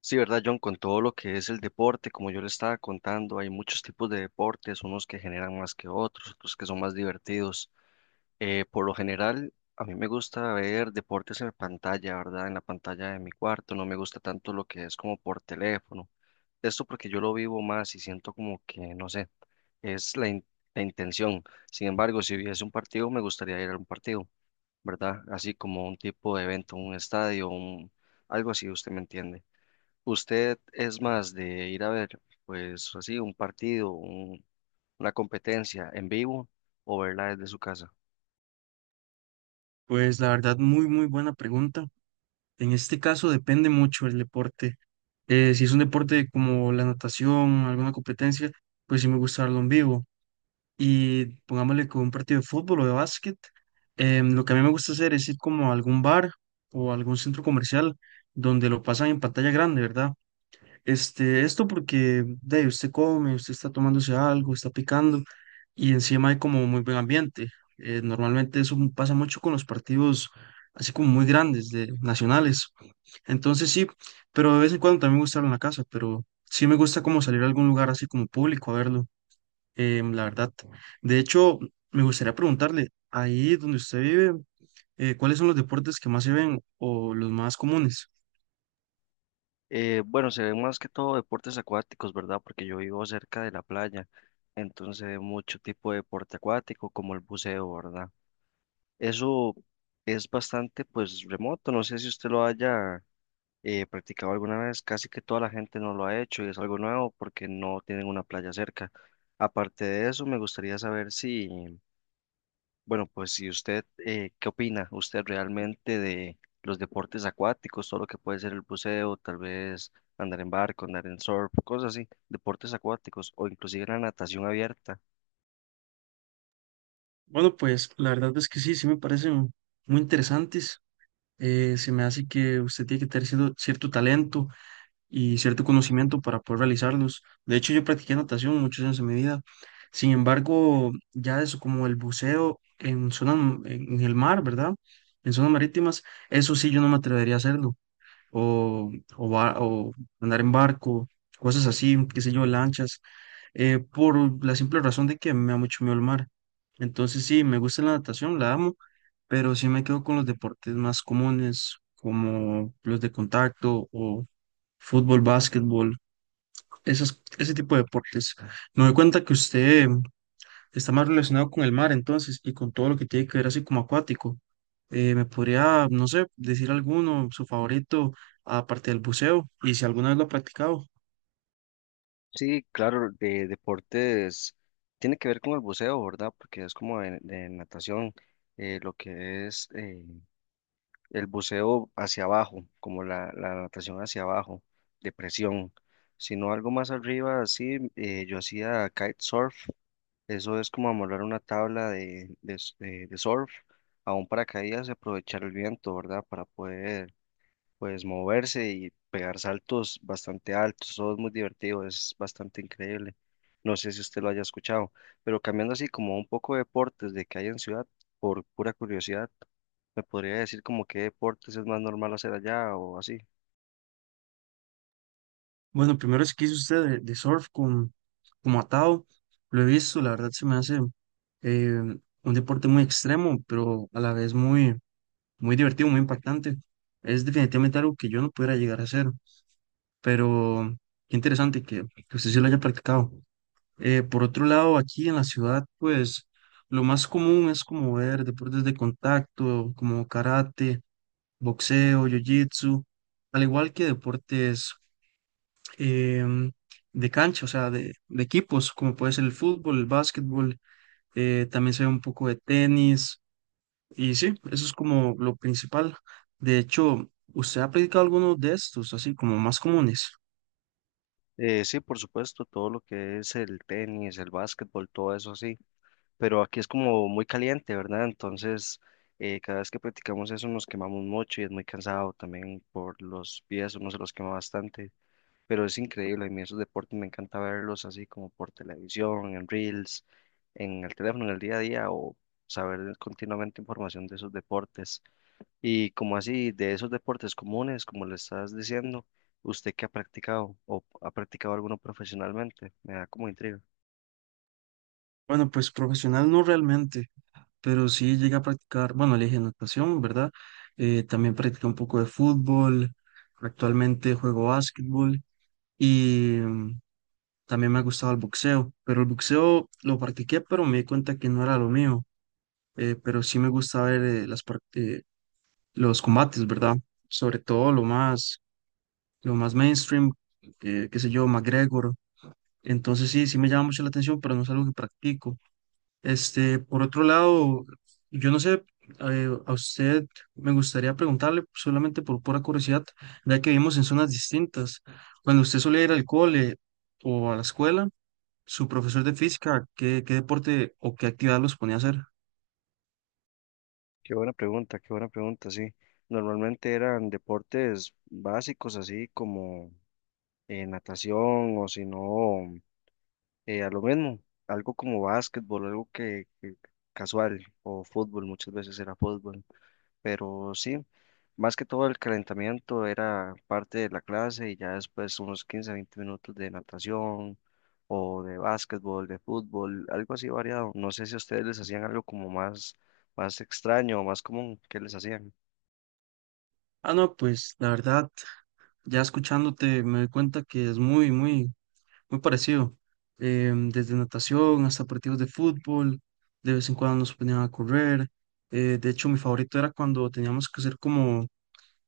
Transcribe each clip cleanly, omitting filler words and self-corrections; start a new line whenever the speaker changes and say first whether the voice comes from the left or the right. left: Sí, ¿verdad, John? Con todo lo que es el deporte, como yo le estaba contando, hay muchos tipos de deportes, unos que generan más que otros, otros que son más divertidos. Por lo general, a mí me gusta ver deportes en pantalla, ¿verdad? En la pantalla de mi cuarto, no me gusta tanto lo que es como por teléfono. Esto porque yo lo vivo más y siento como que, no sé, es la, la intención. Sin embargo, si hubiese un partido, me gustaría ir a un partido, ¿verdad? Así como un tipo de evento, un estadio, un, algo así, usted me entiende. ¿Usted es más de ir a ver, pues así, un partido, una competencia en vivo o verla desde su casa?
right: Pues la verdad, muy, muy buena pregunta. En este caso depende mucho el deporte. Si es un deporte como la natación, alguna competencia, pues sí me gusta verlo en vivo. Y pongámosle con un partido de fútbol o de básquet, lo que a mí me gusta hacer es ir como a algún bar o algún centro comercial donde lo pasan en pantalla grande, ¿verdad? Esto porque de ahí, usted come, usted está tomándose algo, está picando y encima hay como muy buen ambiente. Normalmente eso pasa mucho con los partidos así como muy grandes de nacionales. Entonces sí, pero de vez en cuando también me gusta verlo en la casa, pero sí me gusta como salir a algún lugar así como público a verlo, la verdad. De hecho, me gustaría preguntarle, ahí donde usted vive, ¿cuáles son los deportes que más se ven o los más comunes?
left: Bueno, se ven más que todo deportes acuáticos, ¿verdad? Porque yo vivo cerca de la playa, entonces se ve mucho tipo de deporte acuático como el buceo, ¿verdad? Eso es bastante, pues, remoto, no sé si usted lo haya practicado alguna vez, casi que toda la gente no lo ha hecho y es algo nuevo porque no tienen una playa cerca. Aparte de eso, me gustaría saber si... Bueno, pues si usted qué opina. ¿Usted realmente de los deportes acuáticos, todo lo que puede ser el buceo, tal vez andar en barco, andar en surf, cosas así, deportes acuáticos o inclusive la natación abierta?
right: Bueno, pues la verdad es que sí, sí me parecen muy interesantes. Se me hace que usted tiene que tener cierto, cierto talento y cierto conocimiento para poder realizarlos. De hecho, yo practiqué natación muchos años de mi vida. Sin embargo, ya eso como el buceo en zonas, en el mar, ¿verdad? En zonas marítimas, eso sí yo no me atrevería a hacerlo. O, o, o andar en barco, cosas así, qué sé yo, lanchas por la simple razón de que me da mucho miedo el mar. Entonces sí, me gusta la natación, la amo, pero sí me quedo con los deportes más comunes, como los de contacto o fútbol, básquetbol, esas, ese tipo de deportes. Me doy cuenta que usted está más relacionado con el mar entonces y con todo lo que tiene que ver así como acuático. ¿Me podría, no sé, decir alguno, su favorito, aparte del buceo, y si alguna vez lo ha practicado?
left: Sí, claro, de deportes tiene que ver con el buceo, ¿verdad? Porque es como de natación, lo que es el buceo hacia abajo, como la natación hacia abajo, de presión, sino algo más arriba, así, yo hacía kitesurf, eso es como amarrar una tabla de surf a un paracaídas y aprovechar el viento, ¿verdad? Para poder, pues, moverse y pegar saltos bastante altos, todo es muy divertido, es bastante increíble. No sé si usted lo haya escuchado, pero cambiando así como un poco de deportes de que hay en ciudad, por pura curiosidad. ¿Me podría decir como qué deportes es más normal hacer allá o así?
right: Bueno, primero es que hizo usted de surf con, como atado. Lo he visto, la verdad se me hace eh, un deporte muy extremo, pero a la vez muy, muy divertido, muy impactante. Es definitivamente algo que yo no pudiera llegar a hacer, pero qué interesante que usted sí lo haya practicado. Por otro lado, aquí en la ciudad, pues lo más común es como ver deportes de contacto, como karate, boxeo, jiu-jitsu, al igual que deportes em, de cancha, o sea, de equipos, como puede ser el fútbol, el básquetbol, también se ve un poco de tenis, y sí, eso es como lo principal. De hecho, ¿usted ha practicado alguno de estos, así como más comunes?
left: Sí, por supuesto, todo lo que es el tenis, el básquetbol, todo eso sí, pero aquí es como muy caliente, ¿verdad? Entonces, cada vez que practicamos eso nos quemamos mucho y es muy cansado también por los pies, uno se los quema bastante, pero es increíble, a mí esos deportes me encanta verlos así como por televisión, en reels, en el teléfono, en el día a día o saber continuamente información de esos deportes. Y como así, de esos deportes comunes, como le estás diciendo, ¿usted qué ha practicado o ha practicado alguno profesionalmente? Me da como intriga.
right: Bueno, pues profesional no realmente, pero sí llegué a practicar, bueno, le dije natación, ¿verdad? También practiqué un poco de fútbol, actualmente juego básquetbol y también me ha gustado el boxeo, pero el boxeo lo practiqué, pero me di cuenta que no era lo mío pero sí me gusta ver los combates, ¿verdad? Sobre todo lo más mainstream, qué sé yo, McGregor. Entonces sí, sí me llama mucho la atención, pero no es algo que practico. Por otro lado, yo no sé, a usted me gustaría preguntarle solamente por pura curiosidad, ya que vivimos en zonas distintas. Cuando usted solía ir al cole o a la escuela, su profesor de física, ¿qué, qué deporte o qué actividad los ponía a hacer?
left: Qué buena pregunta, sí. Normalmente eran deportes básicos, así como natación o si no, a lo mismo, algo como básquetbol, algo que casual o fútbol, muchas veces era fútbol. Pero sí, más que todo el calentamiento era parte de la clase y ya después unos 15, 20 minutos de natación o de básquetbol, de fútbol, algo así variado. No sé si a ustedes les hacían algo como más extraño o más común que les hacían.
right: Ah, no, pues la verdad. Ya escuchándote me doy cuenta que es muy, muy, muy parecido. Desde natación hasta partidos de fútbol, de vez en cuando nos ponían a correr. De hecho, mi favorito era cuando teníamos que hacer como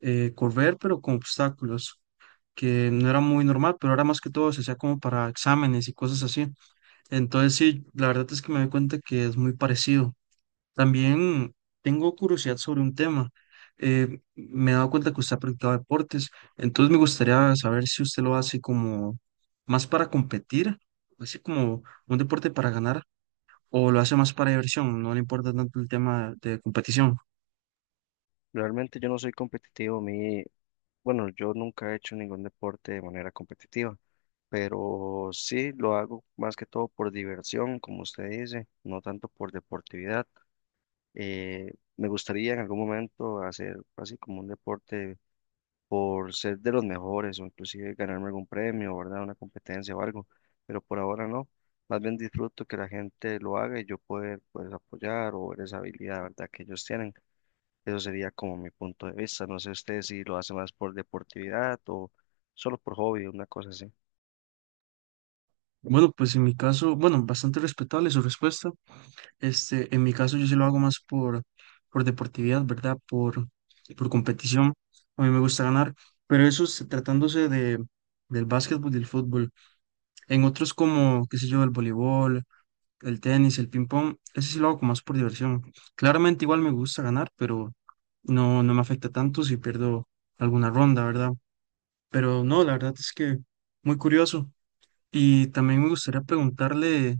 right: correr, pero con obstáculos, que no era muy normal, pero ahora más que todo se hacía como para exámenes y cosas así. Entonces, sí, la verdad es que me doy cuenta que es muy parecido. También tengo curiosidad sobre un tema. Me he dado cuenta que usted ha practicado deportes, entonces me gustaría saber si usted lo hace como más para competir, así como un deporte para ganar, o lo hace más para diversión, no le importa tanto el tema de competición.
left: Realmente yo no soy competitivo, mi, bueno, yo nunca he hecho ningún deporte de manera competitiva, pero sí lo hago más que todo por diversión, como usted dice, no tanto por deportividad. Me gustaría en algún momento hacer así como un deporte por ser de los mejores o inclusive ganarme algún premio, ¿verdad? Una competencia o algo, pero por ahora no. Más bien disfruto que la gente lo haga y yo poder pues apoyar o ver esa habilidad, ¿verdad? Que ellos tienen. Eso sería como mi punto de vista. No sé usted si lo hace más por deportividad o solo por hobby, una cosa así.
right: Bueno, pues en mi caso, bueno, bastante respetable su respuesta. En mi caso yo sí lo hago más por deportividad, ¿verdad? Por competición. A mí me gusta ganar, pero eso es tratándose de, del básquetbol y del fútbol. En otros como, qué sé yo, el voleibol, el tenis, el ping pong, ese sí lo hago como más por diversión. Claramente igual me gusta ganar, pero no, no me afecta tanto si pierdo alguna ronda, ¿verdad? Pero no, la verdad es que muy curioso. Y también me gustaría preguntarle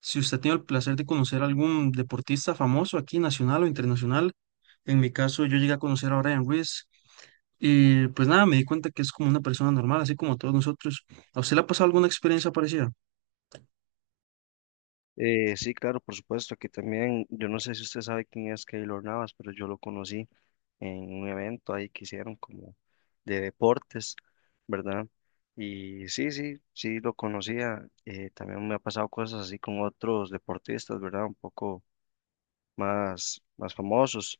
right: si usted tiene el placer de conocer algún deportista famoso aquí, nacional o internacional. En mi caso, yo llegué a conocer a Brian Ruiz. Y pues nada, me di cuenta que es como una persona normal, así como todos nosotros. ¿A usted le ha pasado alguna experiencia parecida?
left: Sí, claro, por supuesto. Aquí también, yo no sé si usted sabe quién es Keylor Navas, pero yo lo conocí en un evento ahí que hicieron como de deportes, ¿verdad? Y sí, sí, sí, lo conocía. También me ha pasado cosas así con otros deportistas, ¿verdad? Un poco más famosos,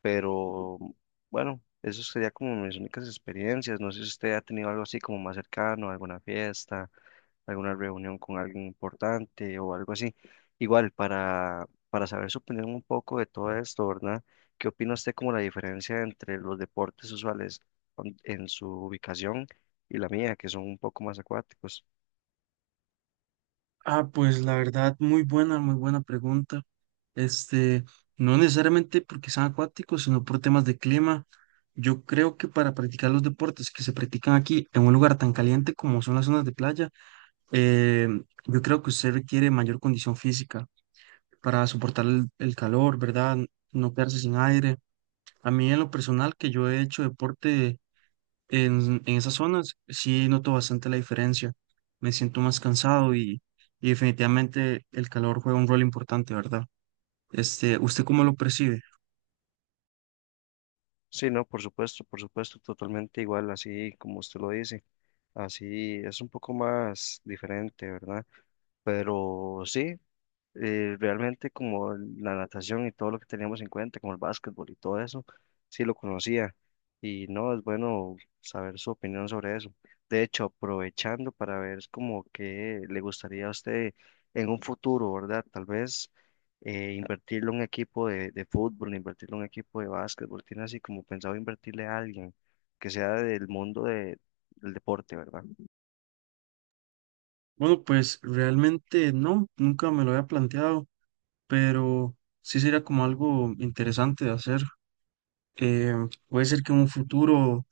left: pero bueno, eso sería como mis únicas experiencias. No sé si usted ha tenido algo así como más cercano, alguna fiesta, alguna reunión con alguien importante o algo así. Igual, para saber su opinión un poco de todo esto, ¿verdad? ¿Qué opina usted como la diferencia entre los deportes usuales en su ubicación y la mía, que son un poco más acuáticos?
right: Ah, pues la verdad, muy buena pregunta. Este, no necesariamente porque sean acuáticos, sino por temas de clima. Yo creo que para practicar los deportes que se practican aquí en un lugar tan caliente como son las zonas de playa, eh, yo creo que usted requiere mayor condición física para soportar el calor, ¿verdad? No quedarse sin aire. A mí en lo personal, que yo he hecho deporte en esas zonas sí noto bastante la diferencia. Me siento más cansado y definitivamente el calor juega un rol importante, ¿verdad? ¿Usted cómo lo percibe?
left: Sí, no, por supuesto, totalmente igual, así como usted lo dice. Así es un poco más diferente, ¿verdad? Pero sí. Realmente como la natación y todo lo que teníamos en cuenta, como el básquetbol y todo eso, sí lo conocía. Y no, es bueno saber su opinión sobre eso. De hecho, aprovechando para ver es como que le gustaría a usted en un futuro, ¿verdad? Tal vez invertirlo en un equipo de fútbol, invertirlo en un equipo de básquetbol, tiene así como pensado invertirle a alguien que sea del del deporte, ¿verdad?
right: Bueno, pues realmente no, nunca me lo había planteado, pero sí sería como algo interesante de hacer. Eh, puede ser que en un futuro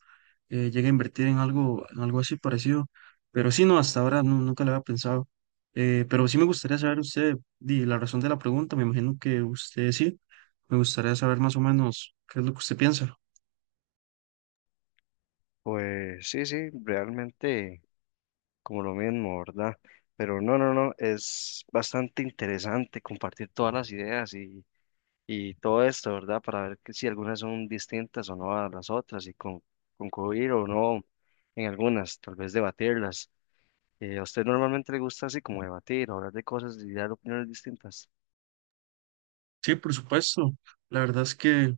right: llegue a invertir en algo así parecido. Pero sí, no, hasta ahora nunca lo había pensado. Pero sí me gustaría saber usted, di, la razón de la pregunta, me imagino que usted sí, me gustaría saber más o menos qué es lo que usted piensa.
left: Pues sí, sí, realmente, como lo mismo, ¿verdad? Pero no, no, no, es bastante interesante compartir todas las ideas y todo esto, ¿verdad? Para ver que si algunas son distintas o no a las otras y concluir o no en algunas, tal vez debatirlas. ¿A usted normalmente le gusta así como debatir, hablar de cosas y dar opiniones distintas?
right: Sí, por supuesto. La verdad es que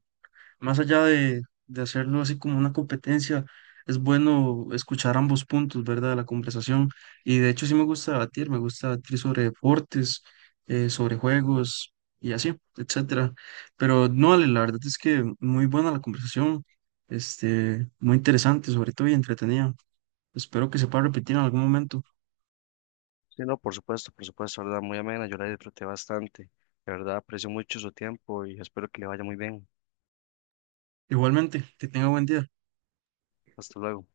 right: más allá de hacerlo así como una competencia, es bueno escuchar ambos puntos, ¿verdad? De la conversación. Y de hecho sí me gusta debatir sobre deportes, sobre juegos y así, etcétera. Pero no, Ale, la verdad es que muy buena la conversación, muy interesante, sobre todo y entretenida. Espero que se pueda repetir en algún momento.
left: Sí, no, por supuesto, ¿verdad? Muy amena, yo la disfruté bastante. De verdad, aprecio mucho su tiempo y espero que le vaya muy bien.
right: Igualmente, que tenga buen día.
left: Hasta luego.